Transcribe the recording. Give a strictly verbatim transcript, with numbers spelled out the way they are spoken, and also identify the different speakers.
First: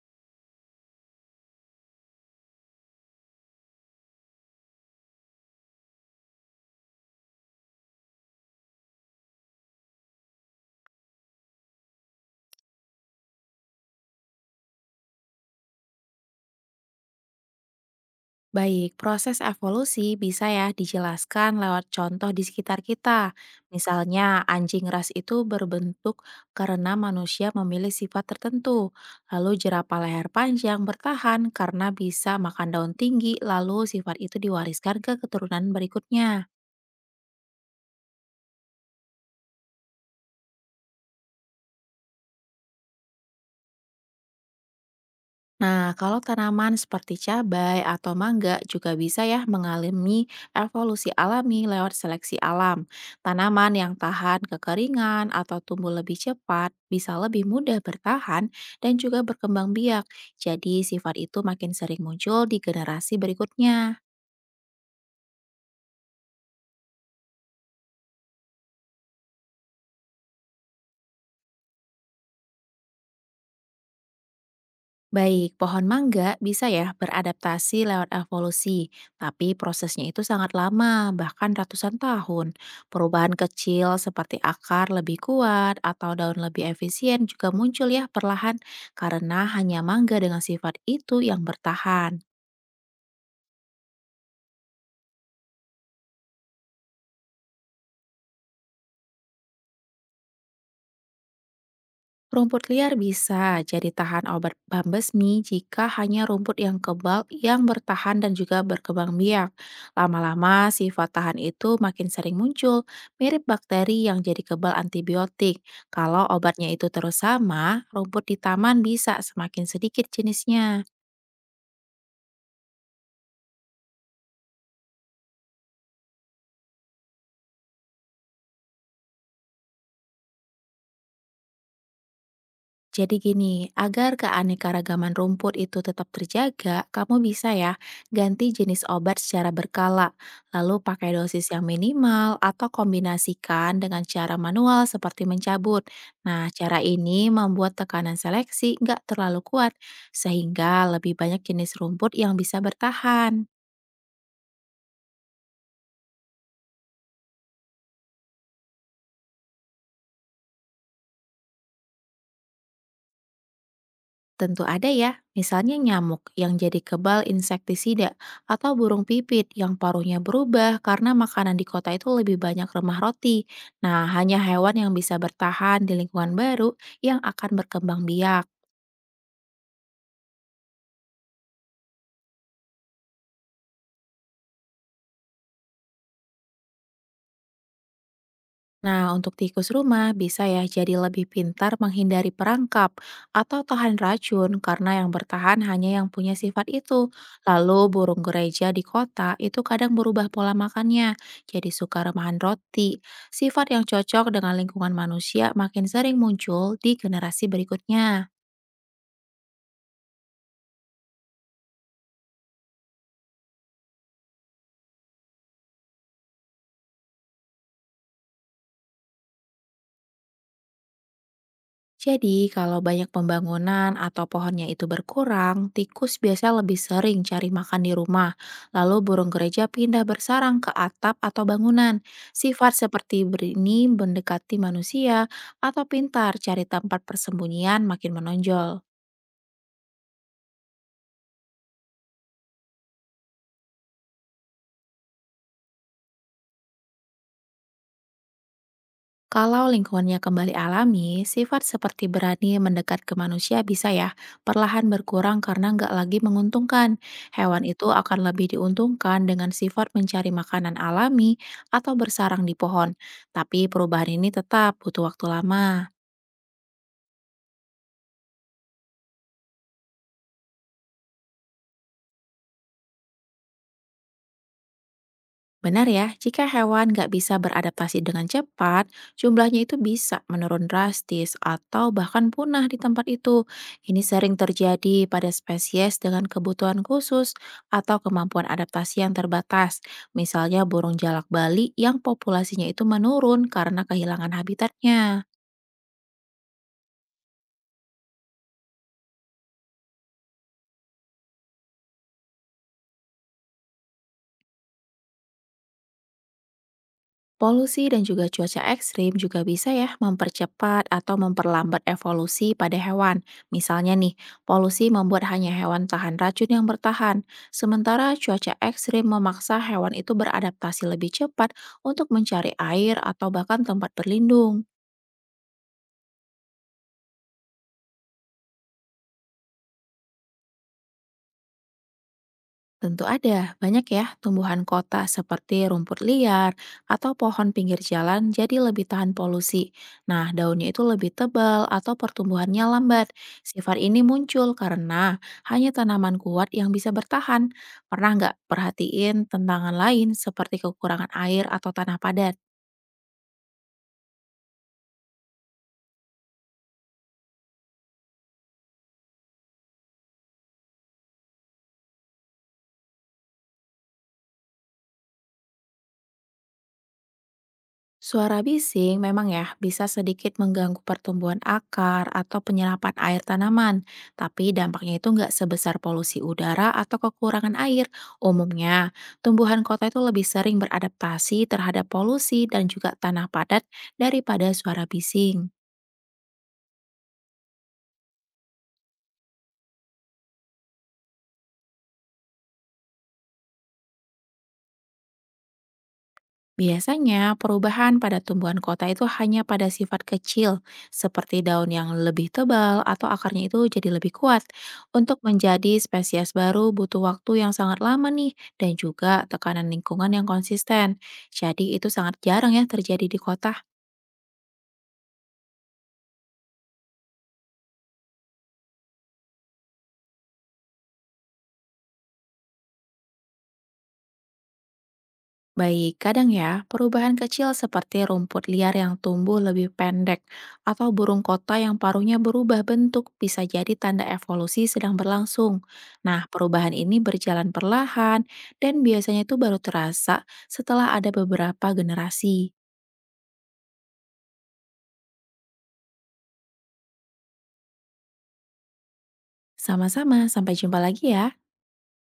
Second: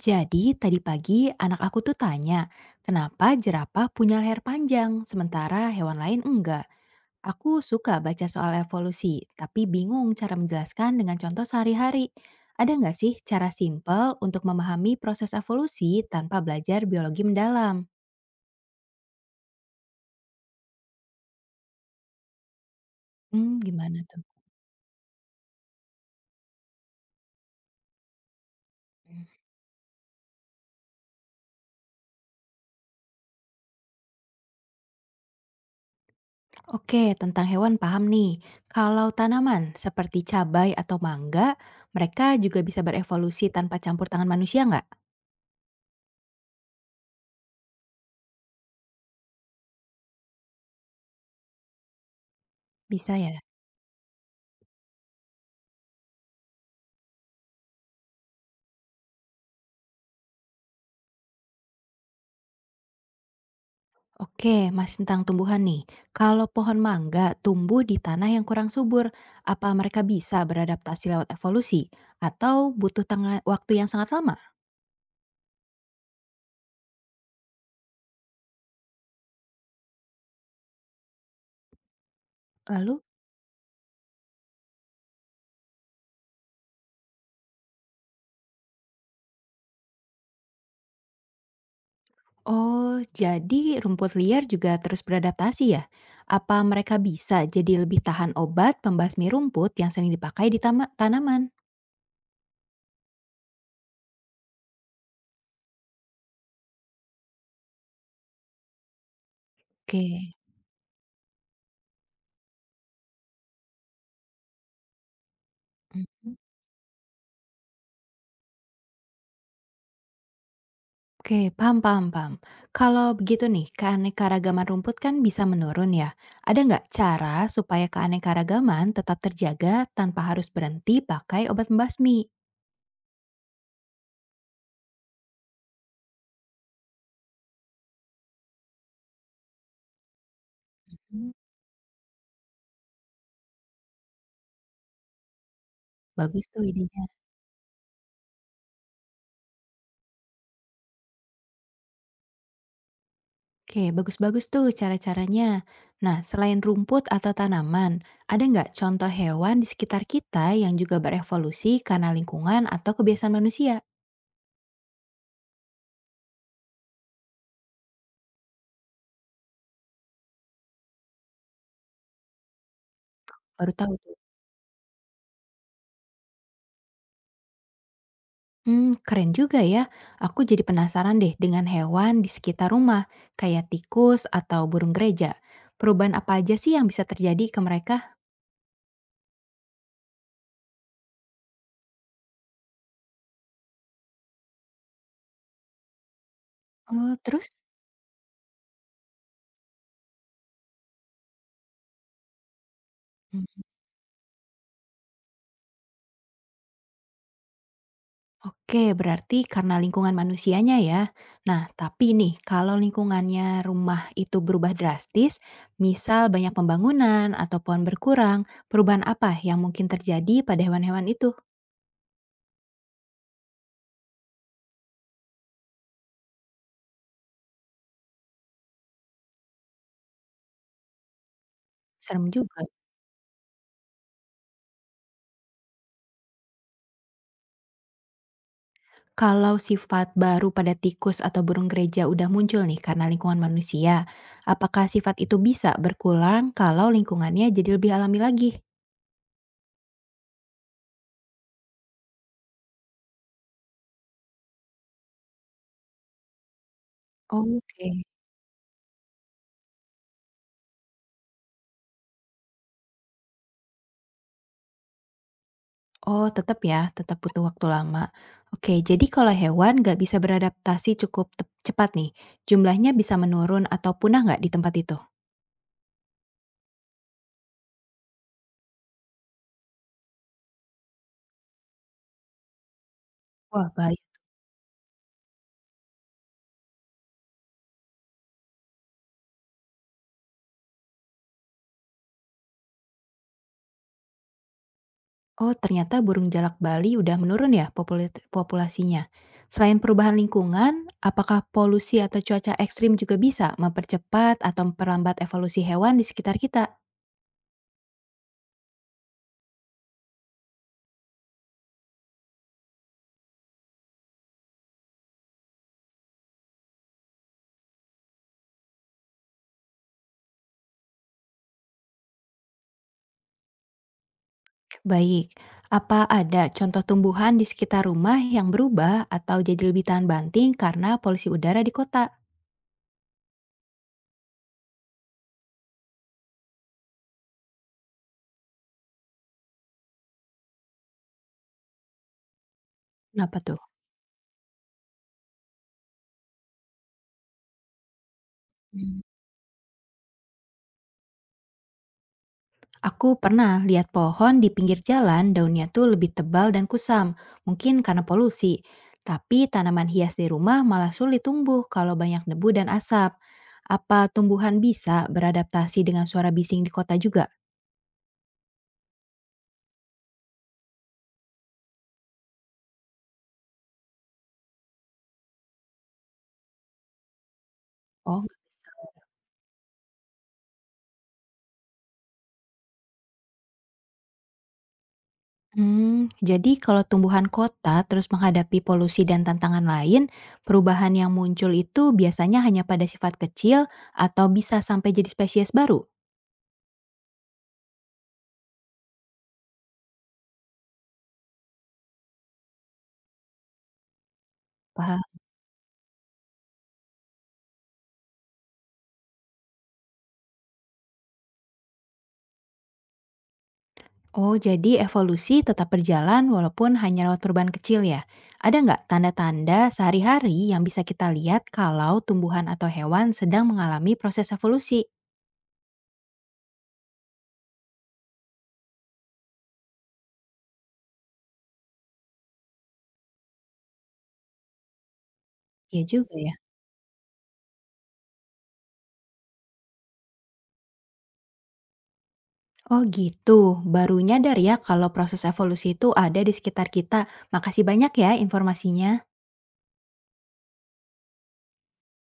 Speaker 1: Jadi tadi pagi anak aku tuh tanya, kenapa jerapah punya leher panjang sementara hewan lain enggak? Aku suka baca soal evolusi, tapi bingung cara menjelaskan dengan contoh sehari-hari. Ada nggak sih cara simpel untuk memahami proses evolusi tanpa belajar biologi mendalam?
Speaker 2: Baik, proses evolusi bisa ya dijelaskan lewat contoh di sekitar kita.
Speaker 1: Hmm, gimana tuh?
Speaker 2: Misalnya, anjing ras itu berbentuk karena manusia memilih sifat tertentu. Lalu jerapah leher panjang bertahan karena bisa makan daun tinggi, lalu sifat itu diwariskan ke keturunan berikutnya.
Speaker 1: Oke, tentang hewan paham nih. Kalau tanaman seperti cabai atau mangga, mereka juga bisa berevolusi tanpa campur tangan manusia nggak?
Speaker 2: Nah, kalau tanaman seperti cabai atau mangga juga bisa ya mengalami evolusi alami lewat seleksi alam.
Speaker 1: Bisa ya?
Speaker 2: Tanaman yang tahan kekeringan atau tumbuh lebih cepat bisa lebih mudah bertahan dan juga berkembang biak. Jadi, sifat itu makin sering muncul di generasi berikutnya.
Speaker 1: Oke, Mas, tentang tumbuhan nih. Kalau pohon mangga tumbuh di tanah yang kurang subur, apa mereka bisa beradaptasi lewat evolusi atau butuh tengah waktu yang sangat lama?
Speaker 2: Baik, pohon mangga bisa ya beradaptasi lewat evolusi, tapi prosesnya itu sangat lama, bahkan ratusan tahun.
Speaker 1: Lalu,
Speaker 2: Perubahan kecil seperti akar lebih kuat atau daun lebih efisien juga muncul ya perlahan karena hanya mangga dengan sifat itu yang bertahan.
Speaker 1: oh, jadi rumput liar juga terus beradaptasi ya? Apa mereka bisa jadi lebih tahan obat pembasmi rumput yang sering dipakai di tama- tanaman?
Speaker 2: Rumput liar bisa jadi tahan obat pembesmi jika hanya rumput yang kebal yang bertahan dan juga berkembang biak.
Speaker 1: Oke.
Speaker 2: Lama-lama sifat tahan itu makin sering muncul, mirip bakteri yang jadi kebal antibiotik. Kalau obatnya itu terus sama, rumput di taman bisa semakin sedikit jenisnya.
Speaker 1: Oke, paham paham paham. Kalau begitu nih, keanekaragaman rumput kan bisa menurun ya. Ada nggak cara supaya keanekaragaman tetap terjaga tanpa harus berhenti pakai obat membasmi?
Speaker 2: Jadi gini, agar keanekaragaman rumput itu tetap terjaga, kamu bisa ya ganti jenis obat secara berkala, lalu pakai
Speaker 1: Hmm.
Speaker 2: dosis yang minimal atau kombinasikan dengan cara manual seperti mencabut.
Speaker 1: Bagus
Speaker 2: Nah,
Speaker 1: tuh
Speaker 2: cara
Speaker 1: idenya.
Speaker 2: ini membuat tekanan seleksi nggak terlalu kuat, sehingga lebih banyak jenis rumput yang bisa bertahan.
Speaker 1: Oke, bagus-bagus tuh cara-caranya. Nah, selain rumput atau tanaman, ada nggak contoh hewan di sekitar kita yang juga berevolusi karena lingkungan atau kebiasaan manusia?
Speaker 2: Tentu ada ya, misalnya nyamuk yang jadi kebal insektisida atau burung pipit yang paruhnya berubah karena makanan di kota itu lebih banyak remah roti.
Speaker 1: Baru tahu
Speaker 2: Nah,
Speaker 1: tuh.
Speaker 2: hanya hewan yang bisa bertahan di lingkungan baru yang akan berkembang biak.
Speaker 1: Hmm, keren juga ya. Aku jadi penasaran deh dengan hewan di sekitar rumah, kayak tikus atau burung gereja. Perubahan apa aja sih yang bisa terjadi ke mereka?
Speaker 2: Nah, untuk tikus rumah bisa ya jadi lebih pintar menghindari perangkap atau tahan racun karena yang bertahan hanya yang punya sifat itu.
Speaker 1: Oh, terus?
Speaker 2: Lalu burung gereja di kota itu kadang berubah pola makannya, jadi suka remahan roti.
Speaker 1: Hmm.
Speaker 2: Sifat yang cocok dengan lingkungan manusia makin sering muncul di generasi berikutnya.
Speaker 1: Oke, berarti karena lingkungan manusianya ya. Nah, tapi nih, kalau lingkungannya rumah itu berubah drastis, misal banyak pembangunan atau pohon berkurang, perubahan apa yang mungkin terjadi pada hewan-hewan itu?
Speaker 2: Jadi, kalau banyak pembangunan atau pohonnya itu berkurang, tikus biasa lebih sering cari makan di rumah. Lalu burung gereja pindah bersarang ke atap atau bangunan.
Speaker 1: Serem juga.
Speaker 2: Sifat seperti ber- ini mendekati manusia atau pintar cari tempat persembunyian makin menonjol.
Speaker 1: Kalau sifat baru pada tikus atau burung gereja udah muncul nih karena lingkungan manusia, apakah sifat itu bisa berkurang kalau lingkungannya jadi lebih alami lagi?
Speaker 2: Kalau lingkungannya kembali alami, sifat seperti berani mendekat ke manusia bisa ya perlahan berkurang karena nggak lagi menguntungkan. Hewan itu
Speaker 1: Oke.
Speaker 2: akan lebih diuntungkan dengan sifat mencari makanan alami atau bersarang di pohon. Tapi perubahan ini tetap butuh waktu lama.
Speaker 1: Oh, tetap ya, tetap butuh waktu lama. Oke, jadi kalau hewan nggak bisa beradaptasi cukup tep- cepat nih, jumlahnya bisa menurun atau punah nggak di tempat itu?
Speaker 2: Benar ya, jika hewan nggak bisa beradaptasi dengan cepat, jumlahnya itu bisa menurun drastis atau bahkan punah di tempat itu.
Speaker 1: Wah,
Speaker 2: Ini
Speaker 1: baik.
Speaker 2: sering terjadi pada spesies dengan kebutuhan khusus atau kemampuan adaptasi yang terbatas. Misalnya burung jalak Bali yang populasinya itu menurun karena kehilangan habitatnya.
Speaker 1: Oh, ternyata burung jalak Bali udah menurun ya populi- populasinya. Selain perubahan lingkungan, apakah polusi atau cuaca ekstrim juga bisa mempercepat atau memperlambat evolusi hewan di sekitar kita?
Speaker 2: Polusi dan juga cuaca ekstrim juga bisa ya mempercepat atau memperlambat evolusi pada hewan. Misalnya nih, polusi membuat hanya hewan tahan racun yang bertahan, sementara cuaca ekstrim memaksa hewan itu beradaptasi lebih cepat untuk mencari air atau bahkan tempat berlindung.
Speaker 1: Baik, apa ada contoh tumbuhan di sekitar rumah yang berubah atau jadi lebih tahan banting karena polusi udara di kota?
Speaker 2: Tentu ada, banyak ya tumbuhan kota seperti rumput liar atau pohon pinggir jalan jadi lebih tahan polusi. Nah, daunnya itu lebih tebal atau pertumbuhannya lambat.
Speaker 1: Kenapa
Speaker 2: Sifat ini muncul karena hanya tanaman kuat yang bisa bertahan. Pernah nggak
Speaker 1: tuh?
Speaker 2: perhatiin tantangan lain seperti kekurangan air atau tanah padat?
Speaker 1: Aku pernah lihat pohon di pinggir jalan, daunnya tuh lebih tebal dan kusam, mungkin karena polusi. Tapi tanaman hias di rumah malah sulit tumbuh kalau banyak debu dan asap. Apa tumbuhan bisa beradaptasi dengan suara bising di kota juga?
Speaker 2: Suara bising memang ya bisa sedikit mengganggu pertumbuhan akar atau penyerapan air tanaman, tapi dampaknya itu nggak sebesar polusi udara atau kekurangan air.
Speaker 1: Oh, nggak bisa.
Speaker 2: Umumnya, tumbuhan kota itu lebih sering beradaptasi terhadap polusi dan juga tanah padat daripada suara bising.
Speaker 1: Hmm, jadi kalau tumbuhan kota terus menghadapi polusi dan tantangan lain, perubahan yang muncul itu biasanya hanya pada sifat kecil atau bisa sampai jadi spesies baru?
Speaker 2: Biasanya, perubahan pada tumbuhan kota itu hanya pada sifat kecil, seperti daun yang lebih tebal atau akarnya itu jadi lebih kuat.
Speaker 1: Paham?
Speaker 2: Untuk menjadi spesies baru butuh waktu yang sangat lama nih, dan juga tekanan lingkungan yang konsisten. Jadi itu sangat jarang ya terjadi di kota.
Speaker 1: Oh, jadi evolusi tetap berjalan walaupun hanya lewat perubahan kecil ya? Ada nggak tanda-tanda sehari-hari yang bisa kita lihat kalau tumbuhan atau hewan sedang mengalami proses evolusi?
Speaker 2: Baik, kadang ya, perubahan kecil seperti rumput liar yang tumbuh lebih pendek atau burung kota yang paruhnya berubah bentuk bisa jadi tanda evolusi sedang berlangsung.
Speaker 1: Ya juga
Speaker 2: Nah,
Speaker 1: ya.
Speaker 2: perubahan ini berjalan perlahan dan biasanya itu baru terasa setelah ada beberapa generasi.
Speaker 1: Oh gitu, baru nyadar ya kalau proses evolusi itu ada di sekitar kita. Makasih banyak ya informasinya.
Speaker 2: Sama-sama, sampai jumpa lagi ya.